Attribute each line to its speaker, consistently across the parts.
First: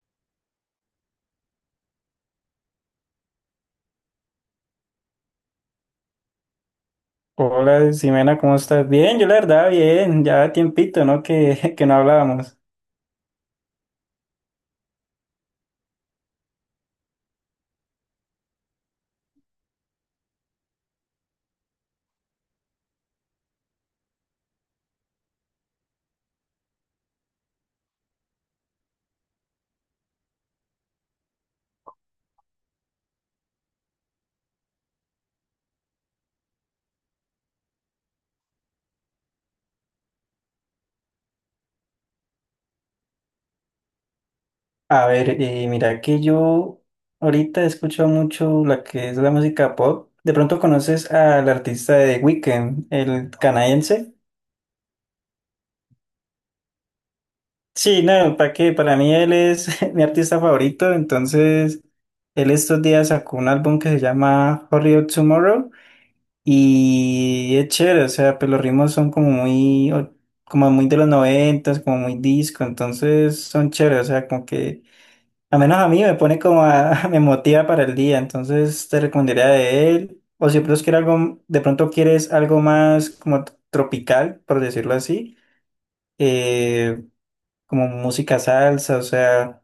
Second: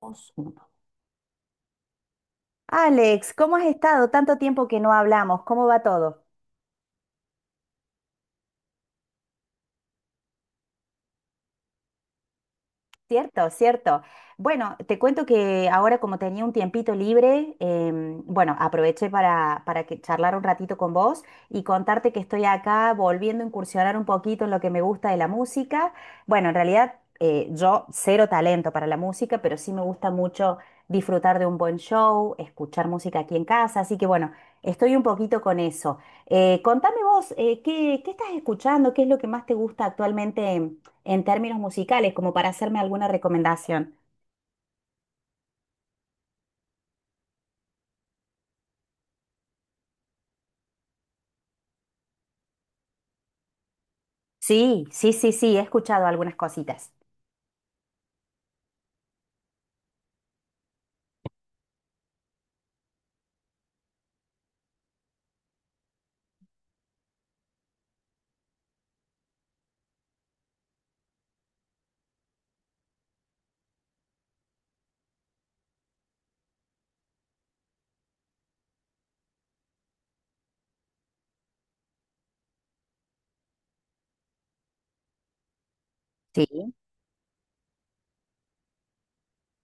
Speaker 1: Dos, uno. Alex, ¿cómo has estado? Tanto tiempo que no hablamos, ¿cómo va todo?
Speaker 2: Hola, Ximena, ¿cómo estás? Bien, yo la verdad, bien, ya tiempito, ¿no? Que no hablábamos.
Speaker 1: Cierto, cierto. Bueno, te cuento que ahora como tenía un tiempito libre, bueno, aproveché para que charlar un ratito con vos y contarte que estoy acá volviendo a incursionar un poquito en lo que me gusta de la música. Bueno, en realidad yo cero talento para la música, pero sí me gusta mucho disfrutar de un buen show, escuchar música aquí en casa, así que bueno, estoy un poquito con eso. Contame vos, ¿qué estás escuchando? ¿Qué es lo que más te gusta actualmente? En términos musicales, como para hacerme alguna recomendación.
Speaker 2: A ver, mira que yo ahorita escucho mucho la que es la música pop. ¿De pronto conoces al artista de Weekend, el canadiense?
Speaker 1: Sí, sí, sí, sí, he escuchado algunas cositas.
Speaker 2: Sí, no, ¿para qué? Para mí él es mi artista favorito, entonces él estos días sacó un álbum que se llama Hurry Up Tomorrow. Y es chévere, o sea, pues los ritmos son como como muy de los noventas, como muy disco, entonces son chéveres, o sea, como que, al menos a mí me pone me motiva para el día, entonces te recomendaría de él, o si de pronto quieres algo, de pronto quieres algo más como tropical, por decirlo así,
Speaker 1: Sí.
Speaker 2: eh, como música salsa, o sea,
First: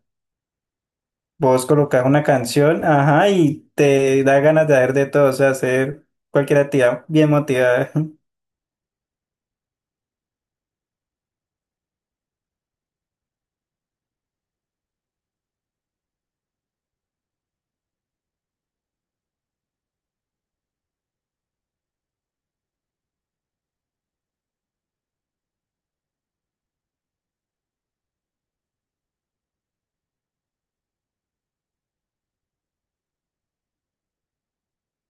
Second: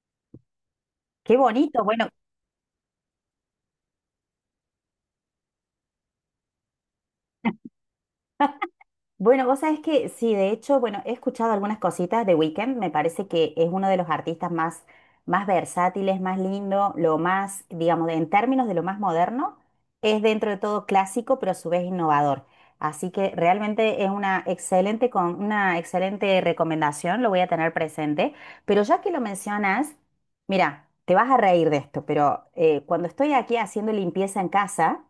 Speaker 1: Qué
Speaker 2: vos
Speaker 1: bonito.
Speaker 2: colocas
Speaker 1: Bueno,
Speaker 2: una canción, ajá, y te da ganas de hacer de todo, o sea, hacer cualquier actividad bien motivada.
Speaker 1: Bueno, vos sabés que sí, de hecho, bueno, he escuchado algunas cositas de Weekend, me parece que es uno de los artistas más versátiles, más lindo, lo más, digamos, en términos de lo más moderno, es dentro de todo clásico, pero a su vez innovador. Así que realmente es con una excelente recomendación, lo voy a tener presente. Pero ya que lo mencionas, mira, te vas a reír de esto, pero cuando estoy aquí haciendo limpieza en casa,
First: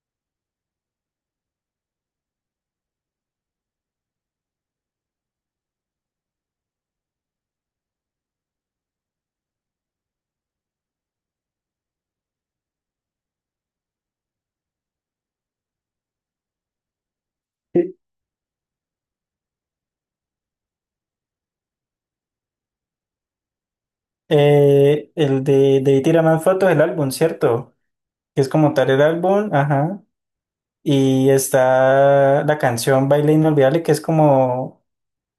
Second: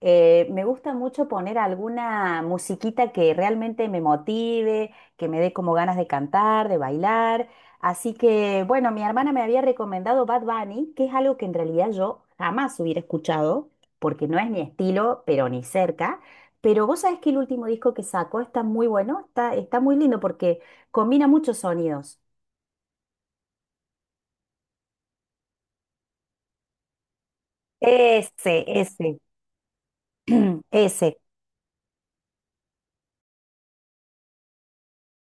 Speaker 1: me gusta mucho poner alguna musiquita que realmente me motive, que me dé como ganas de cantar, de bailar. Así que, bueno, mi hermana me había recomendado Bad Bunny, que es algo que en realidad yo jamás hubiera escuchado, porque no es mi estilo, pero ni cerca. Pero vos sabés que el último disco que sacó está muy bueno, está muy lindo porque combina muchos sonidos.
Speaker 2: De ahí tira más fotos del álbum, ¿cierto? Que es
Speaker 1: Ese,
Speaker 2: como tal el
Speaker 1: ese,
Speaker 2: álbum, ajá.
Speaker 1: ese.
Speaker 2: Y está la canción Baile Inolvidable, que es como,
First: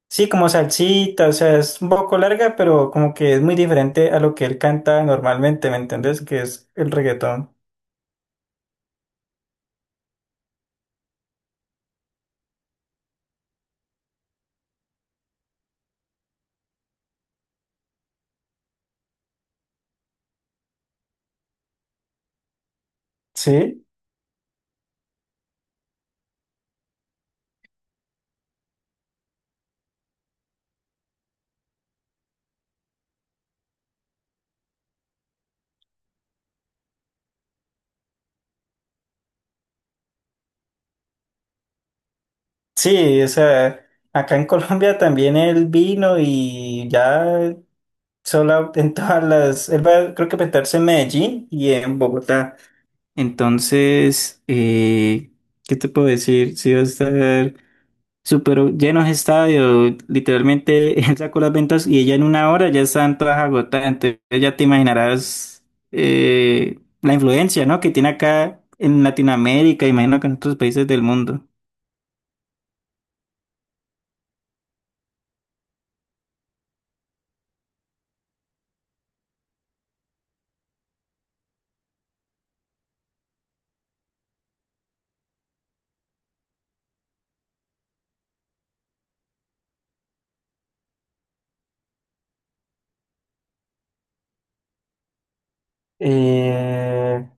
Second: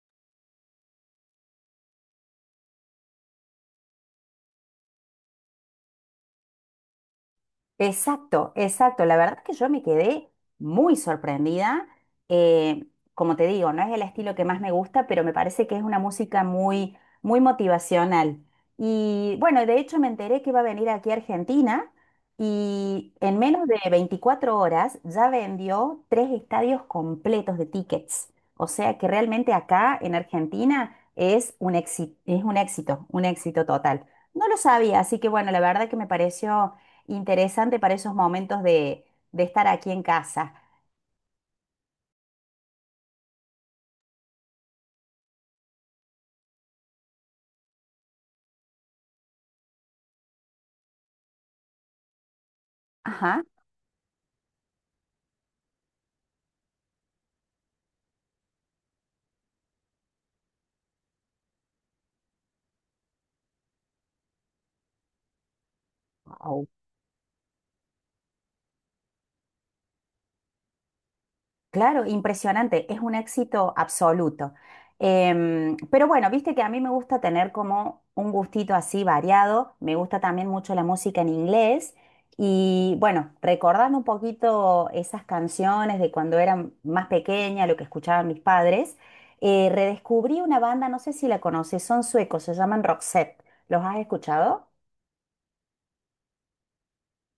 Speaker 2: sí, como salsita, o sea, es un poco larga, pero como que es muy diferente a lo que él canta normalmente, ¿me entendés? Que es el reggaetón.
Speaker 1: Exacto, exacto. La verdad que yo me quedé muy sorprendida. Eh, como te digo, no es el estilo que más me gusta, pero me parece que es una música muy, muy motivacional. Y bueno, de hecho me enteré que va a venir aquí a Argentina y en menos de
Speaker 2: Sí,
Speaker 1: 24 horas ya vendió tres estadios completos de tickets. O sea que realmente acá en Argentina es un éxito total. No lo sabía, así que bueno, la verdad que me pareció interesante para esos momentos de estar aquí en casa.
Speaker 2: sí, o sea, acá en Colombia también él vino y ya solo en todas las, él va, creo que a presentarse en Medellín y en Bogotá.
Speaker 1: Ajá.
Speaker 2: Entonces, ¿qué te puedo decir? Sí va a estar súper llenos de estadio. Literalmente, él sacó las ventas y ella en una hora ya están todas agotadas. Entonces, ya te imaginarás
Speaker 1: Au.
Speaker 2: la influencia, ¿no? que tiene acá en Latinoamérica, imagino que en otros países del mundo.
Speaker 1: Claro, impresionante. Es un éxito absoluto. Pero bueno, viste que a mí me gusta tener como un gustito así variado. Me gusta también mucho la música en inglés. Y bueno, recordando un poquito esas canciones de cuando era más pequeña, lo que escuchaban mis padres, redescubrí una banda, no sé si la conoces, son suecos, se llaman Roxette. ¿Los has escuchado?
Speaker 2: Eh,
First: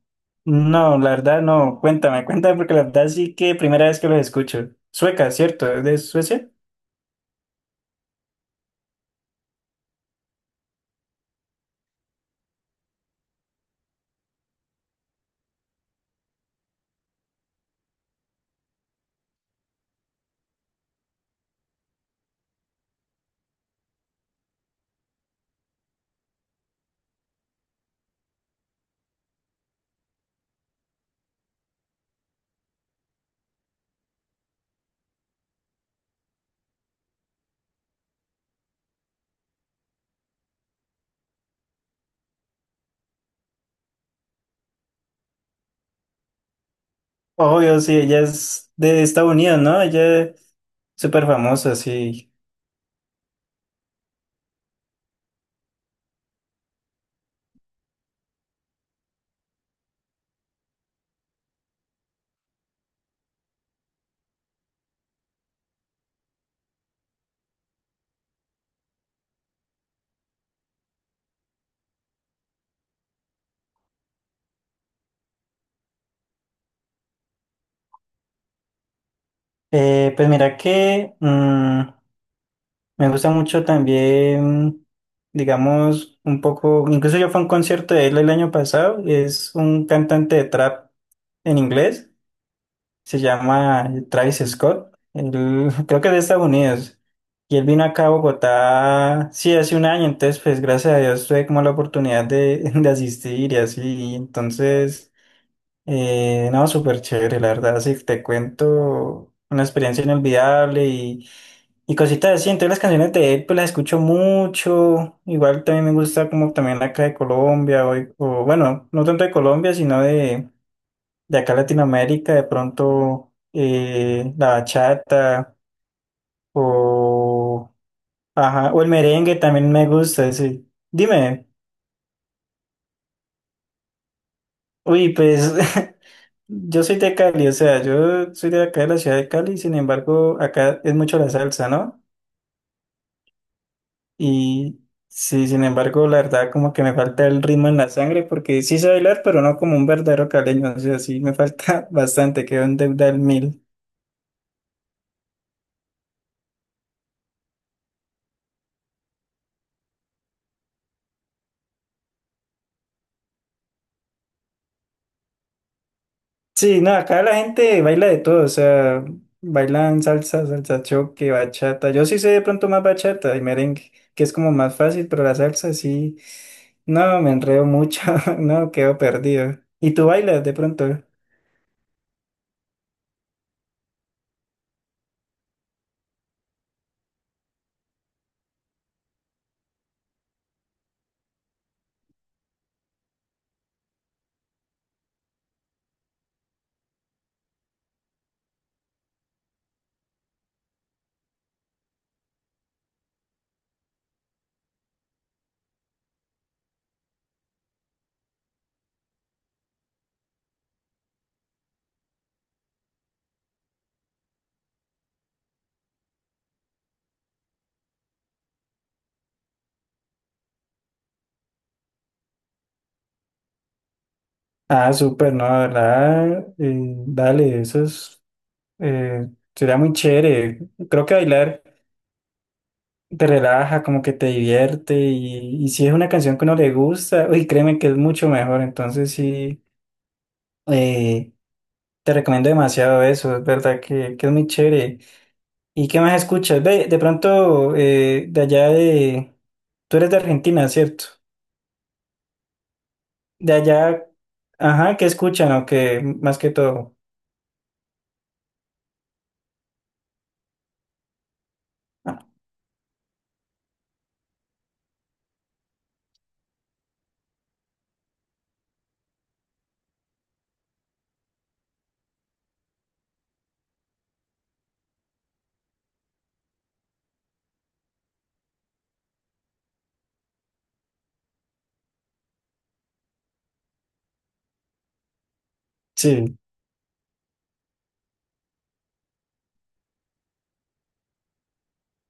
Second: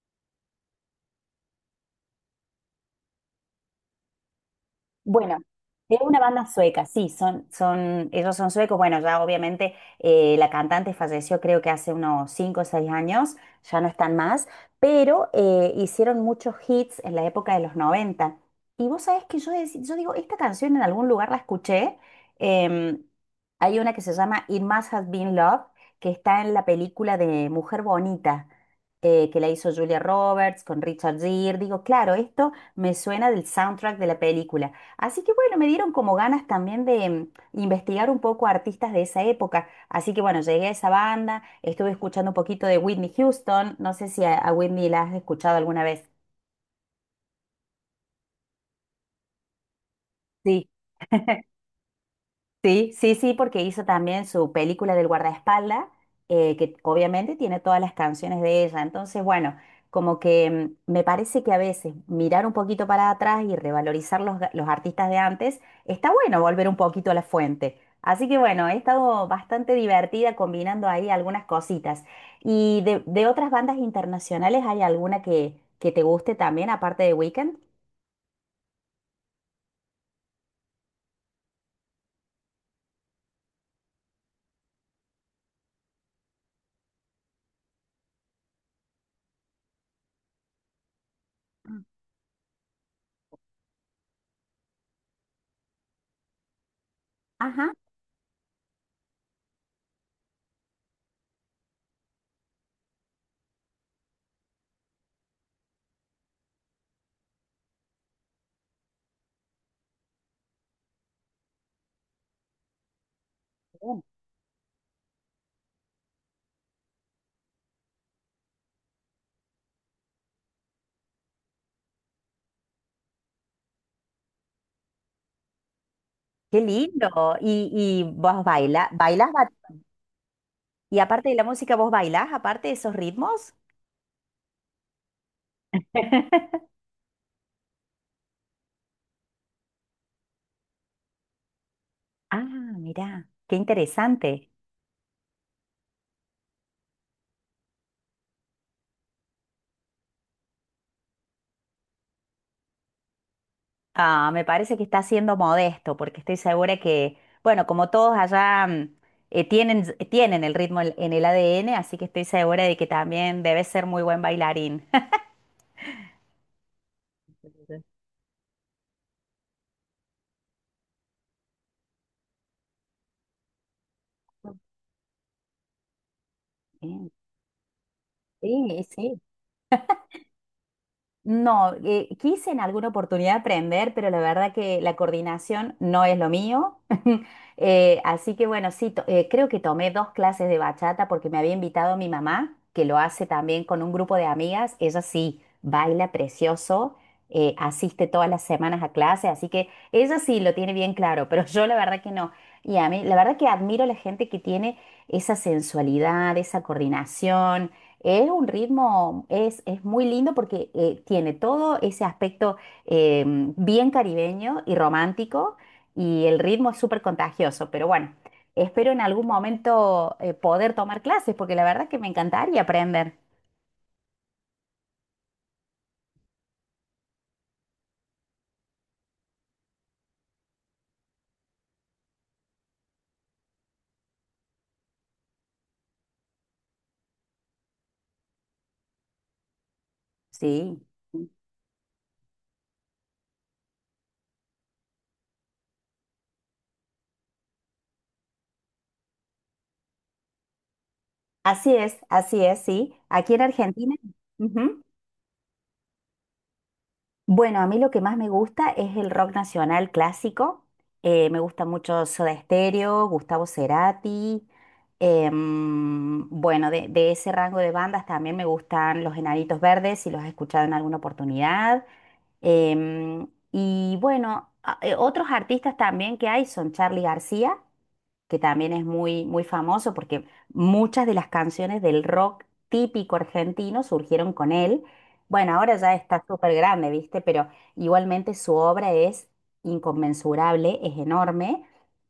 Speaker 2: no, la verdad no. Cuéntame, cuéntame porque la verdad sí que primera vez que los escucho. Sueca,
Speaker 1: Bueno,
Speaker 2: ¿cierto? ¿Es de
Speaker 1: es una banda
Speaker 2: Suecia?
Speaker 1: sueca, sí, ellos son suecos. Bueno, ya obviamente la cantante falleció creo que hace unos 5 o 6 años, ya no están más, pero hicieron muchos hits en la época de los 90. Y vos sabés que yo digo, esta canción en algún lugar la escuché. em, Hay una que se llama It Must Have Been Love, que está en la película de Mujer Bonita, que la hizo Julia Roberts con Richard Gere. Digo, claro, esto me suena del soundtrack de la película. Así que bueno, me dieron como ganas también de investigar un poco artistas de esa época. Así que bueno, llegué a esa banda, estuve escuchando un poquito de Whitney Houston. No sé si a Whitney la has escuchado alguna vez.
Speaker 2: Obvio, sí, ella es de Estados Unidos, ¿no? Ella es súper famosa, sí.
Speaker 1: Sí, sí, sí, porque hizo también su película del guardaespaldas, que obviamente tiene todas las canciones de ella. Entonces, bueno, como que me parece que a veces mirar un poquito para atrás y revalorizar los artistas de antes, está bueno volver un poquito a la fuente. Así que bueno, he estado bastante divertida combinando ahí algunas cositas. ¿Y de otras bandas internacionales hay alguna que te guste también, aparte de Weekend?
Speaker 2: Pues mira que me gusta mucho también, digamos, un poco, incluso yo fui a un concierto de él el año pasado, es un cantante de trap en
Speaker 1: Mm.
Speaker 2: inglés, se llama Travis Scott, él, creo que es de Estados Unidos, y él
Speaker 1: Ajá.
Speaker 2: vino acá a Bogotá, sí, hace un año, entonces pues gracias a Dios tuve como la oportunidad de, de asistir y así, entonces... no, súper chévere, la verdad, sí, te cuento una experiencia inolvidable y cositas así. Entonces las canciones de él, pues las escucho
Speaker 1: Bien.
Speaker 2: mucho. Igual también me gusta como también acá de Colombia, bueno, no tanto de Colombia, sino de acá Latinoamérica, de pronto la bachata
Speaker 1: Qué lindo. ¿Y,
Speaker 2: o,
Speaker 1: y vos
Speaker 2: ajá, o el
Speaker 1: bailas?
Speaker 2: merengue también me gusta, sí.
Speaker 1: Y aparte de la
Speaker 2: Dime,
Speaker 1: música, ¿vos bailás aparte de esos ritmos?
Speaker 2: uy, pues yo soy de Cali, o sea, yo soy de acá de la ciudad de Cali, sin embargo, acá es mucho la salsa, ¿no?
Speaker 1: Ah, mirá, qué interesante.
Speaker 2: Y sí, sin embargo, la verdad, como que me falta el ritmo en la sangre, porque sí sé bailar, pero no como un verdadero caleño, o sea, sí me falta bastante, quedo en deuda al mil.
Speaker 1: Ah, me parece que está siendo modesto, porque estoy segura que, bueno, como todos allá tienen el ritmo en el ADN, así que estoy segura de que también debes ser muy buen bailarín.
Speaker 2: Sí, no, acá la gente baila de todo, o sea, bailan salsa, salsa choque, bachata. Yo sí sé de pronto más bachata y merengue, que es como más fácil, pero la salsa sí,
Speaker 1: Sí,
Speaker 2: no, me enredo mucho, no,
Speaker 1: sí,
Speaker 2: quedo
Speaker 1: sí.
Speaker 2: perdido. ¿Y tú bailas de pronto?
Speaker 1: No, quise en alguna oportunidad aprender, pero la verdad que la coordinación no es lo mío. Así que bueno, sí, creo que tomé dos clases de bachata porque me había invitado mi mamá, que lo hace también con un grupo de amigas. Ella sí baila precioso, asiste todas las semanas a clase, así que ella sí lo tiene bien claro, pero yo la verdad que no. Y a mí, la verdad que admiro a la gente que tiene esa sensualidad, esa coordinación. Es un ritmo, es muy lindo porque tiene todo ese aspecto eh, bien caribeño y romántico y el ritmo es súper contagioso, pero bueno, espero en algún momento poder tomar clases porque la verdad que me encantaría aprender.
Speaker 2: Ah, súper, no, la verdad, dale, eso es, eh, sería muy chévere. Creo que bailar te relaja, como que te divierte y si es una canción que uno le gusta, uy, créeme que es mucho mejor, entonces sí,
Speaker 1: Sí,
Speaker 2: eh, te recomiendo demasiado eso, es verdad que es muy chévere. ¿Y qué más escuchas? Ve, de pronto, de allá de, tú eres de Argentina, ¿cierto?
Speaker 1: así es, sí. Aquí en
Speaker 2: De
Speaker 1: Argentina.
Speaker 2: allá,
Speaker 1: Ujú.
Speaker 2: ajá, ¿qué escuchan o qué más que todo?
Speaker 1: Bueno, a mí lo que más me gusta es el rock nacional clásico. Me gusta mucho
Speaker 2: Ah,
Speaker 1: Soda Stereo, Gustavo Cerati. Bueno, de ese rango de bandas también me gustan Los Enanitos Verdes, si los has escuchado en alguna oportunidad. em, y bueno, otros artistas también que hay son Charly García que también es muy, muy famoso porque muchas de las canciones del rock típico argentino surgieron con él. Bueno, ahora ya está
Speaker 2: sí.
Speaker 1: súper grande, ¿viste? Pero igualmente su obra es inconmensurable, es enorme.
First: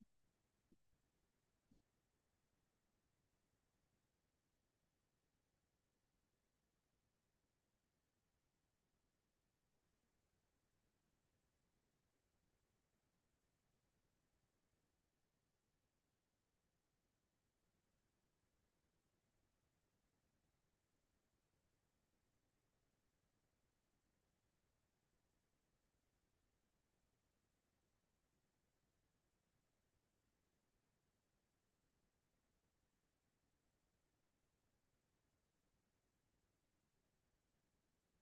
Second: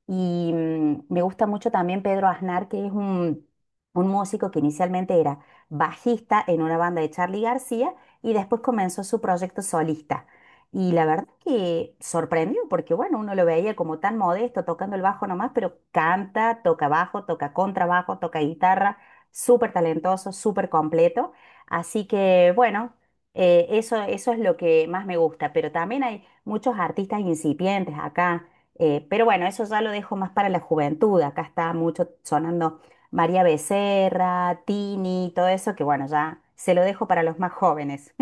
Speaker 1: Y me gusta mucho también Pedro Aznar, que es un músico que inicialmente era bajista en una banda de Charly García y después comenzó su proyecto solista. Y la verdad que sorprendió, porque bueno, uno lo veía como tan modesto, tocando el bajo nomás, pero canta, toca bajo, toca contrabajo, toca guitarra, súper talentoso, súper completo. Así que bueno, eso es lo que más me gusta, pero también hay muchos artistas incipientes acá. Pero bueno, eso ya lo dejo más para la juventud. Acá está mucho sonando María Becerra, Tini, todo eso, que bueno, ya se lo dejo para los más jóvenes.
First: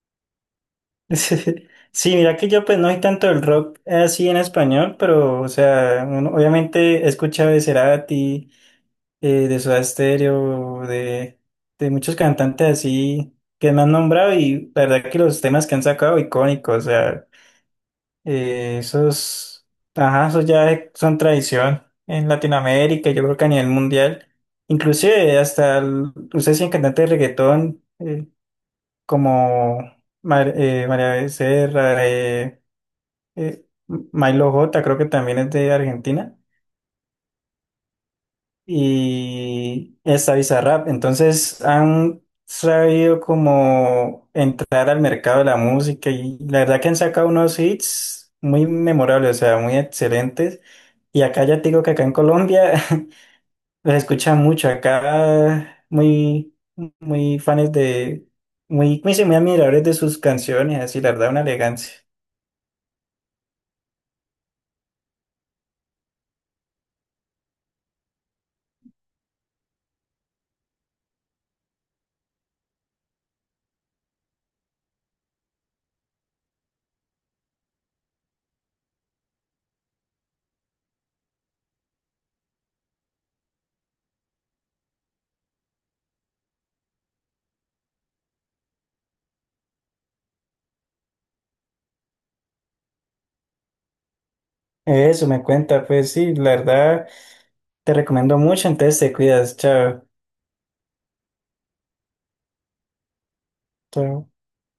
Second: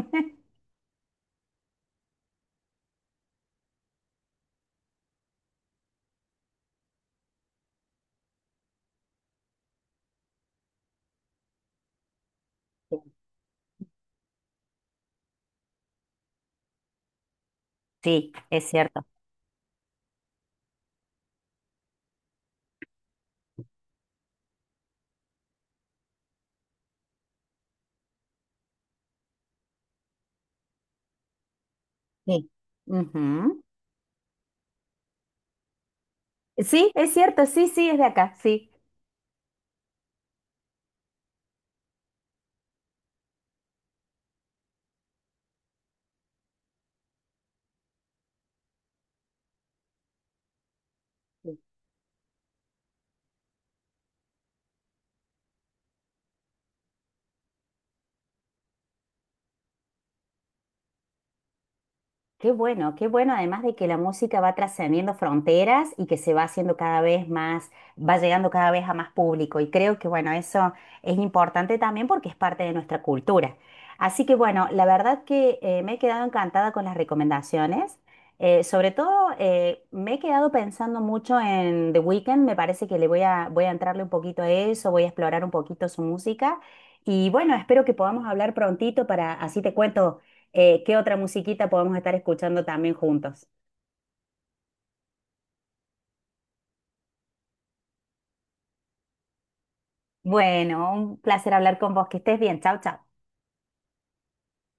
Speaker 2: Sí, mira que yo pues no hay tanto el rock así en español, pero o sea, obviamente he escuchado de Cerati, de Soda Stereo, de muchos cantantes así que me han nombrado y la verdad que los temas que han sacado icónicos, o sea,
Speaker 1: Sí, es cierto.
Speaker 2: esos, ajá, esos ya son tradición en Latinoamérica, yo creo que a nivel mundial, inclusive hasta, ustedes tienen cantantes de reggaetón como... María Becerra,
Speaker 1: Sí. Ujú.
Speaker 2: eh, Milo J creo que también es de Argentina
Speaker 1: Sí, es cierto, sí, sí, es de acá, sí.
Speaker 2: y esta Bizarrap. Entonces han sabido como entrar al mercado de la música y la verdad que han sacado unos hits muy memorables, o sea, muy excelentes. Y acá ya te digo que acá en Colombia los escuchan mucho, acá muy, muy fans de, muy, muy, sí, muy admiradores de sus canciones, así la verdad una elegancia.
Speaker 1: Qué bueno, además de que la música va trascendiendo fronteras y que se va haciendo cada vez más, va llegando cada vez a más público. Y creo que, bueno, eso es importante también porque es parte de nuestra cultura. Así que, bueno, la verdad que me he quedado encantada con las recomendaciones. Sobre todo, me he quedado pensando mucho en The Weeknd. Me parece que le voy a entrarle un poquito a eso, voy a explorar un poquito su música. Y bueno, espero que podamos hablar prontito para así te cuento ¿qué otra musiquita podemos estar escuchando también juntos?
Speaker 2: Eso me cuenta, pues sí, la verdad. Te recomiendo mucho, entonces te cuidas. Chao.
Speaker 1: Bueno, un placer hablar con vos. Que estés bien. Chau, chau.
Speaker 2: Chao.